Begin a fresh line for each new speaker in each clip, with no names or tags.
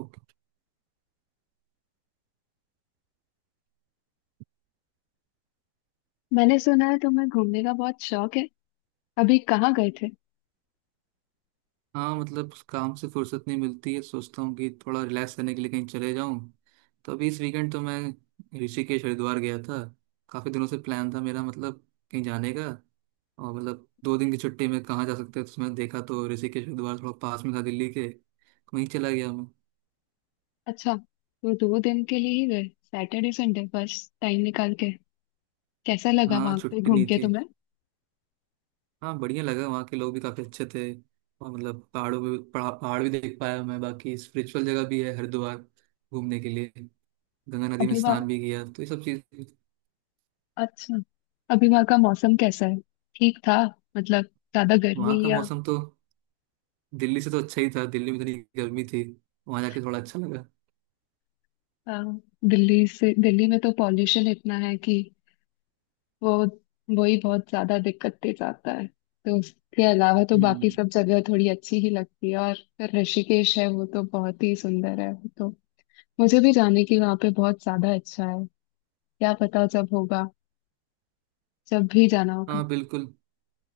Okay.
मैंने सुना है तुम्हें घूमने का बहुत शौक है। अभी कहाँ गए थे?
हाँ मतलब काम से फुर्सत नहीं मिलती है, सोचता हूँ कि थोड़ा रिलैक्स करने के लिए कहीं चले जाऊँ। तो अभी इस वीकेंड तो मैं ऋषिकेश हरिद्वार गया था। काफ़ी दिनों से प्लान था मेरा मतलब कहीं जाने का। और मतलब 2 दिन की छुट्टी में कहाँ जा सकते हैं, तो उसमें देखा तो ऋषिकेश हरिद्वार थोड़ा पास में था दिल्ली के, वहीं चला गया मैं।
अच्छा, तो 2 दिन के लिए ही गए? सैटरडे संडे, बस टाइम निकाल के? कैसा लगा
हाँ
वहां पे
छुट्टी
घूम
नहीं
के
थी।
तुम्हें?
हाँ बढ़िया लगा, वहाँ के लोग भी काफी अच्छे थे। और मतलब पहाड़ों में पहाड़ पहाड़ भी देख पाया मैं, बाकी स्पिरिचुअल जगह भी है हरिद्वार घूमने के लिए। गंगा नदी में
अभी वहाँ
स्नान भी किया, तो ये सब चीज।
अच्छा। अभी वहाँ का मौसम कैसा है? ठीक था? मतलब, ज्यादा
वहाँ
गर्मी
का
या?
मौसम तो दिल्ली से तो अच्छा ही था, दिल्ली में इतनी गर्मी थी, वहाँ जाके थोड़ा अच्छा लगा।
आ, दिल्ली में तो पॉल्यूशन इतना है कि वो, वही बहुत ज्यादा दिक्कत दे जाता है। तो उसके अलावा तो बाकी
हम्म।
सब जगह थोड़ी अच्छी ही लगती है, और फिर ऋषिकेश है वो, तो बहुत ही सुंदर है वो तो। मुझे भी जाने की वहां पे बहुत ज्यादा इच्छा है। क्या पता जब होगा, जब भी जाना होगा।
हाँ बिल्कुल।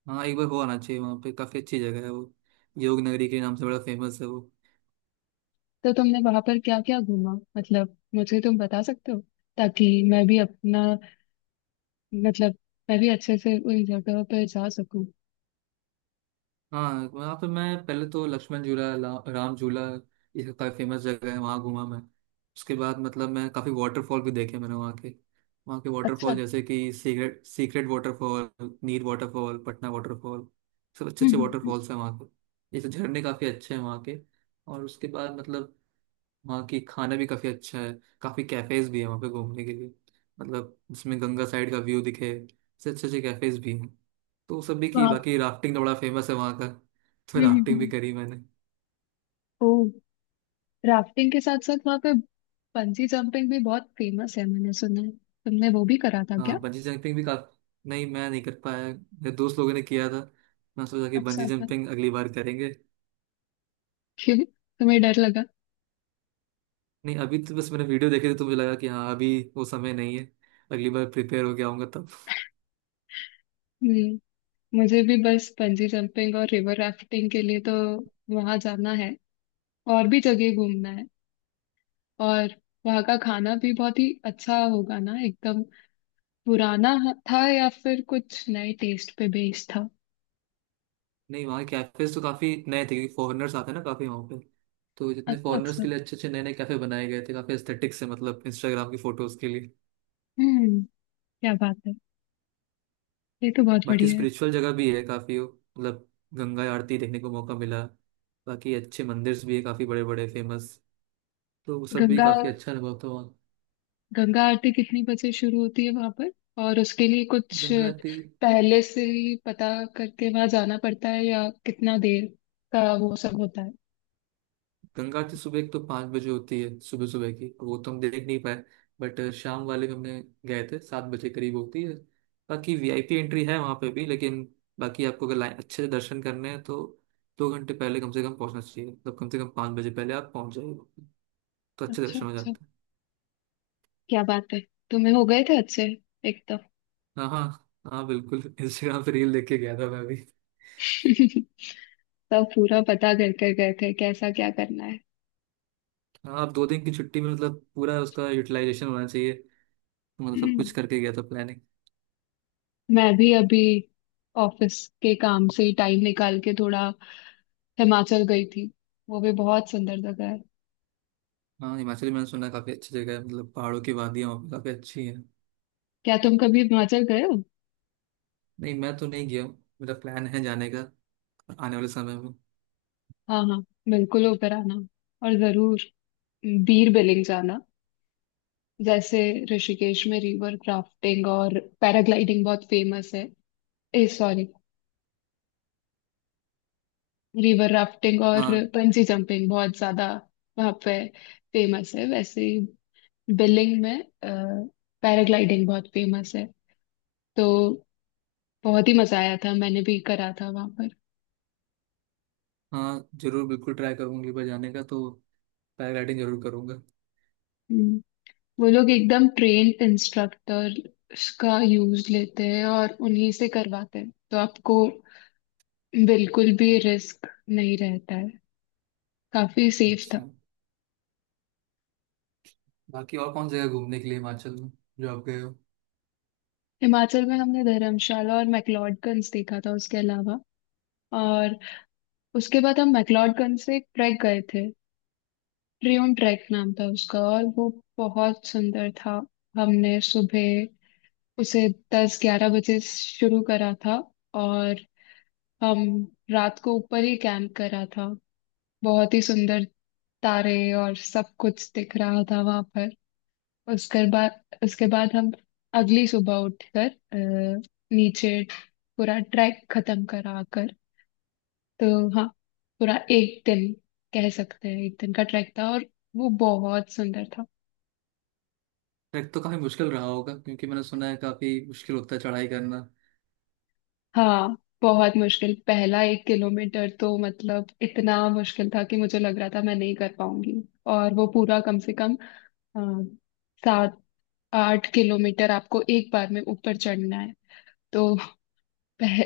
हाँ एक बार हो आना चाहिए वहाँ पे, काफी अच्छी जगह है वो, योग नगरी के नाम से बड़ा फेमस है वो।
तो तुमने वहां पर क्या क्या घूमा? मतलब मुझे तुम बता सकते हो, ताकि मैं भी अपना, मतलब, मैं भी अच्छे से उन जगह पर जा सकूं।
हाँ वहाँ पे मैं पहले तो लक्ष्मण झूला राम झूला, ये काफी फेमस जगह है, वहाँ घूमा मैं। उसके बाद मतलब मैं काफी वाटरफॉल भी देखे मैंने वहाँ के
अच्छा।
वाटरफॉल जैसे कि secret secret waterfall, Neer waterfall, Patna waterfall, सब अच्छे अच्छे
हम्म।
वाटरफॉल्स हैं वहाँ के, ये तो झरने काफी अच्छे हैं वहाँ के। और उसके बाद मतलब वहाँ की खाना भी काफी अच्छा है, काफी कैफेज भी है वहाँ पे घूमने के लिए, मतलब जिसमें गंगा साइड का व्यू दिखे, इससे अच्छे अच्छे कैफेज भी हैं, तो वो सब भी की।
वहाँ।
बाकी राफ्टिंग तो बड़ा फेमस है वहाँ का, तो
हम्म हम्म,
राफ्टिंग भी
हम्म।
करी मैंने।
ओ, राफ्टिंग के साथ साथ वहाँ पे बंजी जंपिंग भी बहुत फेमस है, मैंने सुना है। तुमने वो भी करा था क्या?
हाँ बंजी जंपिंग भी काफी नहीं, मैं नहीं कर पाया, मेरे दोस्त लोगों ने किया था। मैं सोचा कि
अच्छा
बंजी
अच्छा।
जंपिंग अगली बार करेंगे।
क्यों? तुम्हें डर लगा?
नहीं अभी तो बस मैंने वीडियो देखे थे, तो मुझे लगा कि हाँ अभी वो समय नहीं है, अगली बार प्रिपेयर होके आऊंगा तब।
हम्म। मुझे भी बस बंजी जंपिंग और रिवर राफ्टिंग के लिए तो वहां जाना है, और भी जगह घूमना है, और वहां का खाना भी बहुत ही अच्छा होगा ना, एकदम पुराना था, या फिर कुछ नए टेस्ट पे बेस्ड था?
नहीं वहाँ कैफेज तो काफी नए थे, क्योंकि फॉरेनर्स आते हैं ना काफी वहाँ पे, तो जितने
अच्छा
फॉरेनर्स
अच्छा।
के लिए अच्छे अच्छे नए नए कैफे बनाए गए थे काफी एस्थेटिक से, मतलब इंस्टाग्राम की फोटोज के लिए।
हम्म। क्या बात है! ये तो बहुत
बाकी
बढ़िया है।
स्पिरिचुअल जगह भी है काफी, मतलब गंगा आरती देखने को मौका मिला, बाकी अच्छे मंदिर्स भी है काफी बड़े बड़े फेमस, तो वो सब भी
गंगा
काफी अच्छा अनुभव था वहाँ।
गंगा आरती कितनी बजे शुरू होती है वहां पर? और उसके लिए कुछ
गंगा आरती,
पहले से ही पता करके वहां जाना पड़ता है, या कितना देर का वो सब होता है?
गंगा आरती सुबह एक तो 5 बजे होती है, सुबह सुबह की वो तो हम देख नहीं पाए, बट शाम वाले में हमने गए थे 7 बजे करीब होती है। बाकी वीआईपी एंट्री है वहाँ पे भी लेकिन, बाकी आपको अगर लाइन अच्छे से दर्शन करने हैं तो 2 घंटे पहले कम से कम पहुँचना चाहिए, मतलब कम से कम 5 बजे पहले आप पहुँच जाइए, तो अच्छे
अच्छा
दर्शन हो
अच्छा।
जाते हैं।
क्या बात है! तुम्हें हो गए थे अच्छे, एकदम।
हाँ हाँ हाँ बिल्कुल। इंस्टाग्राम पे रील देख के गया था मैं भी।
सब पूरा पता कर कर गए थे, कैसा क्या करना है।
हाँ आप 2 दिन की छुट्टी में मतलब पूरा उसका यूटिलाइजेशन होना चाहिए, तो मतलब सब कुछ
हम्म।
करके गया था प्लानिंग।
मैं भी अभी ऑफिस के काम से ही टाइम निकाल के थोड़ा हिमाचल गई थी। वो भी बहुत सुंदर जगह है।
हाँ हिमाचल मैंने सुना है काफी अच्छी जगह है, मतलब पहाड़ों की वादियाँ वहाँ पे काफी अच्छी है।
क्या तुम कभी हिमाचल गए हो?
नहीं मैं तो नहीं गया हूँ, मेरा प्लान है जाने का आने वाले समय में।
हाँ हाँ, बिल्कुल होकर आना, और जरूर बीर बिलिंग जाना। जैसे ऋषिकेश में रिवर क्राफ्टिंग और पैराग्लाइडिंग बहुत फेमस है, ए सॉरी, रिवर राफ्टिंग और
हाँ
बंजी जंपिंग बहुत ज्यादा वहाँ पे फेमस है, वैसे ही बिलिंग में पैराग्लाइडिंग बहुत फेमस है। तो बहुत ही मजा आया था, मैंने भी करा था वहाँ पर।
हाँ जरूर, बिल्कुल ट्राई करूंगी पर जाने का तो, पैराग्लाइडिंग जरूर करूंगा।
हम्म। वो लोग एकदम ट्रेन्ड इंस्ट्रक्टर का यूज लेते हैं और उन्हीं से करवाते हैं, तो आपको बिल्कुल भी रिस्क नहीं रहता है। काफी सेफ था।
अच्छा, बाकी और कौन सी जगह घूमने के लिए हिमाचल में जो आप गए हो।
हिमाचल में हमने धर्मशाला और मैक्लोडगंज देखा था उसके अलावा, और उसके बाद हम मैक्लोडगंज से एक ट्रैक गए थे। ट्रियोन ट्रैक नाम था उसका, और वो बहुत सुंदर था। हमने सुबह उसे 10-11 बजे शुरू करा था, और हम रात को ऊपर ही कैंप करा था। बहुत ही सुंदर, तारे और सब कुछ दिख रहा था वहां पर। उसके बाद हम अगली सुबह उठकर नीचे पूरा ट्रैक खत्म करा कर। तो हाँ, पूरा 1 दिन, कह सकते हैं 1 दिन का ट्रैक था, और वो बहुत सुंदर था।
ट्रैक तो काफी मुश्किल रहा होगा, क्योंकि मैंने सुना है काफी मुश्किल होता है चढ़ाई करना।
हाँ, बहुत मुश्किल। पहला 1 किलोमीटर तो मतलब इतना मुश्किल था कि मुझे लग रहा था मैं नहीं कर पाऊंगी, और वो पूरा कम से कम अ, 7-8 किलोमीटर आपको एक बार में ऊपर चढ़ना है। तो पह,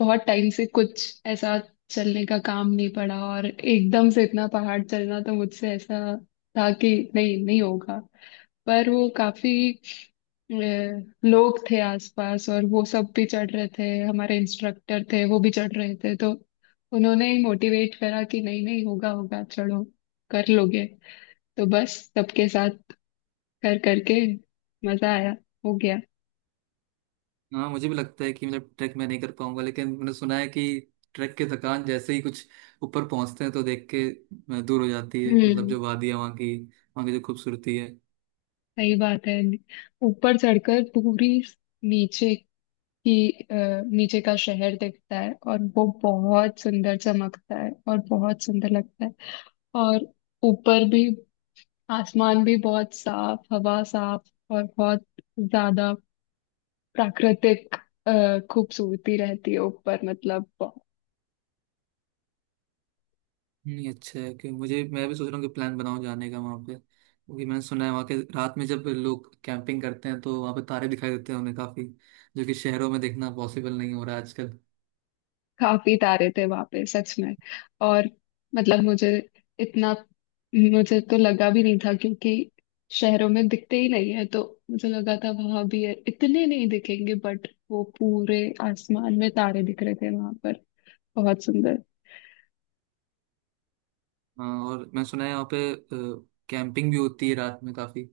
बहुत टाइम से कुछ ऐसा चलने का काम नहीं पड़ा, और एकदम से इतना पहाड़ चलना तो मुझसे ऐसा था कि नहीं नहीं होगा। पर वो काफी अ, लोग थे आसपास, और वो सब भी चढ़ रहे थे, हमारे इंस्ट्रक्टर थे, वो भी चढ़ रहे थे, तो उन्होंने ही मोटिवेट करा कि नहीं नहीं, होगा होगा, चढ़ो, कर लोगे। तो बस सबके साथ कर करके मजा आया, हो गया।
हाँ मुझे भी लगता है कि मतलब ट्रैक मैं नहीं कर पाऊंगा, लेकिन मैंने सुना है कि ट्रैक की थकान जैसे ही कुछ ऊपर पहुंचते हैं तो देख के दूर हो जाती है, मतलब
हम्म,
जो वादियाँ वहाँ की, वहाँ की जो खूबसूरती है।
सही बात है। ऊपर चढ़कर पूरी, नीचे की अ, नीचे का शहर दिखता है और वो बहुत सुंदर चमकता है और बहुत सुंदर लगता है। और ऊपर भी, आसमान भी बहुत साफ, हवा साफ, और बहुत ज्यादा प्राकृतिक खूबसूरती रहती है ऊपर, मतलब
नहीं अच्छा है कि मुझे, मैं भी सोच रहा हूँ कि प्लान बनाऊँ जाने का वहाँ पे, क्योंकि मैंने सुना है वहाँ के रात में जब लोग कैंपिंग करते हैं तो वहाँ पे तारे दिखाई देते हैं उन्हें काफ़ी, जो कि शहरों में देखना पॉसिबल नहीं हो रहा है आजकल।
काफी तारे थे वहां पे सच में। और मतलब मुझे इतना, मुझे तो लगा भी नहीं था, क्योंकि शहरों में दिखते ही नहीं है, तो मुझे लगा था वहां भी है, इतने नहीं दिखेंगे, बट वो पूरे आसमान में तारे दिख रहे थे वहां पर, बहुत सुंदर।
हाँ और मैंने सुना है वहाँ पे कैंपिंग भी होती है रात में काफ़ी।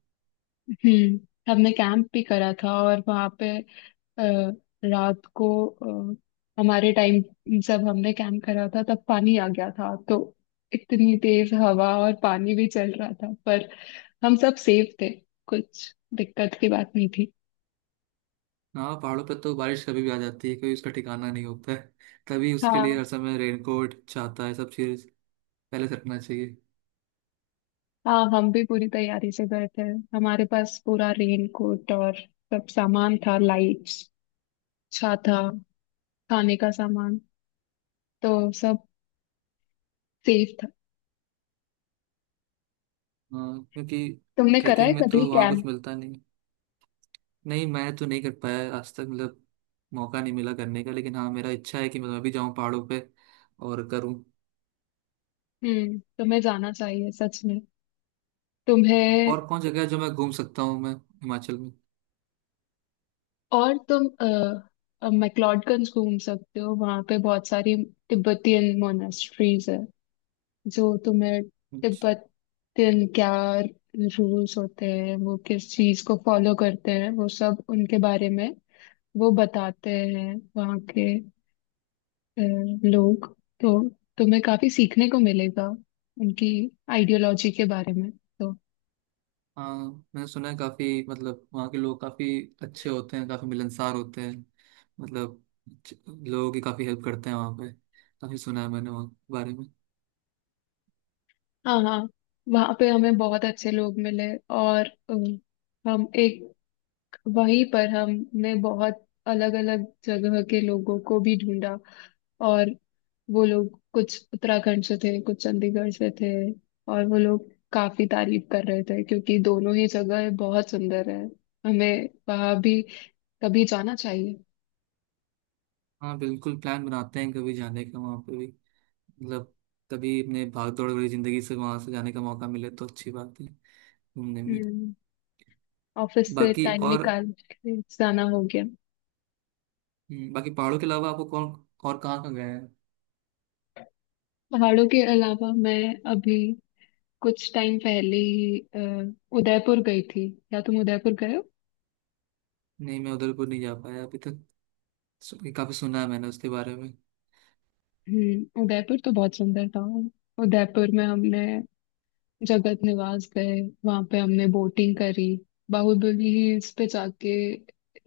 हम्म। हमने कैंप भी करा था और वहां पे अ, रात को, अ, हमारे टाइम, जब हमने कैंप करा था, तब पानी आ गया था, तो इतनी तेज हवा और पानी भी चल रहा था, पर हम सब सेफ थे, कुछ दिक्कत की बात नहीं थी।
हाँ पहाड़ों पर तो बारिश कभी भी आ जाती है, कोई उसका ठिकाना नहीं होता है, तभी उसके लिए
हाँ
हर समय रेनकोट छाता है सब चीज़ पहले से रखना चाहिए।
हाँ, हम भी पूरी तैयारी से गए थे, हमारे पास पूरा रेन कोट और सब सामान था, लाइट्स, छाता, खाने का सामान, तो सब सेफ था।
हाँ क्योंकि
तुमने करा है
ट्रैकिंग में
कभी
तो वहाँ
कैंप?
कुछ मिलता नहीं। नहीं मैं तो नहीं कर पाया है आज तक, मतलब मौका नहीं मिला करने का, लेकिन हाँ मेरा इच्छा है कि मैं भी जाऊँ पहाड़ों पे और करूँ।
हम्म, तुम्हें जाना चाहिए सच में, तुम्हें।
और कौन जगह है जो मैं घूम सकता हूँ मैं हिमाचल
और तुम मैक्लोडगंज घूम सकते हो, वहां पे बहुत सारी तिब्बतियन मोनास्ट्रीज है, जो तुम्हें
में।
तिब्बतियन क्या रूल्स होते हैं, वो किस चीज को फॉलो करते हैं, वो सब उनके बारे में वो बताते हैं, वहाँ के अ, लोग। तो तुम्हें काफी सीखने को मिलेगा उनकी आइडियोलॉजी के बारे में। तो
हाँ मैंने सुना है काफी, मतलब वहाँ के लोग काफी अच्छे होते हैं, काफी मिलनसार होते हैं, मतलब च- लोगों की काफी हेल्प करते हैं वहाँ पे, काफी सुना है मैंने वहाँ के बारे में।
हाँ हाँ, वहाँ पे हमें बहुत अच्छे लोग मिले, और हम एक, वहीं पर हमने बहुत अलग अलग जगह के लोगों को भी ढूंढा, और वो लोग कुछ उत्तराखंड से थे, कुछ चंडीगढ़ से थे, और वो लोग काफी तारीफ कर रहे थे, क्योंकि दोनों ही जगह बहुत सुंदर है, हमें वहां भी कभी जाना चाहिए।
हाँ बिल्कुल प्लान बनाते हैं कभी जाने का वहाँ पे भी, मतलब कभी अपने भाग दौड़ वाली जिंदगी से वहाँ से जाने का मौका मिले तो अच्छी बात है घूमने में।
हम्म, ऑफिस से
बाकी
टाइम
और
निकाल के जाना हो गया।
बाकी पहाड़ों के अलावा आपको कौन, और कहाँ कहाँ गए हैं।
पहाड़ों के अलावा मैं अभी कुछ टाइम पहले ही उदयपुर गई थी। क्या तुम उदयपुर गए हो?
नहीं मैं उदयपुर नहीं जा पाया अभी तक, काफी सुना है मैंने उसके बारे में।
हम्म, उदयपुर तो बहुत सुंदर था। उदयपुर में हमने जगत निवास गए, वहां पे हमने बोटिंग करी, बाहुबली हिल्स पे जाके,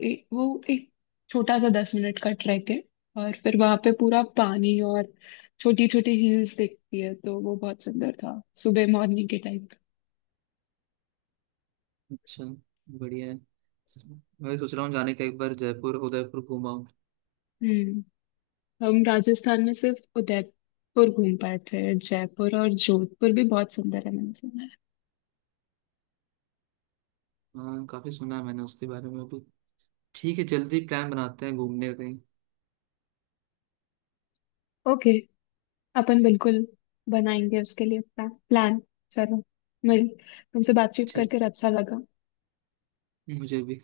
वो एक छोटा सा 10 मिनट का ट्रैक है, और फिर वहां पे पूरा पानी और छोटी छोटी हिल्स दिखती है, तो वो बहुत सुंदर था सुबह मॉर्निंग के टाइम।
अच्छा, बढ़िया है, मैं भी सोच रहा हूँ जाने का एक बार जयपुर उदयपुर घुमाऊँ।
हम्म, हम राजस्थान में सिर्फ उदयपुर घूम पाए थे, जयपुर और जोधपुर भी बहुत सुंदर है, मैंने सुना है।
हाँ काफी सुना है मैंने उसके बारे में भी। ठीक है जल्दी प्लान बनाते हैं घूमने का कहीं।
ओके, अपन बिल्कुल बनाएंगे उसके लिए प्लान प्लान। चलो, मिल, तुमसे बातचीत
ठीक,
करके अच्छा लगा।
मुझे भी।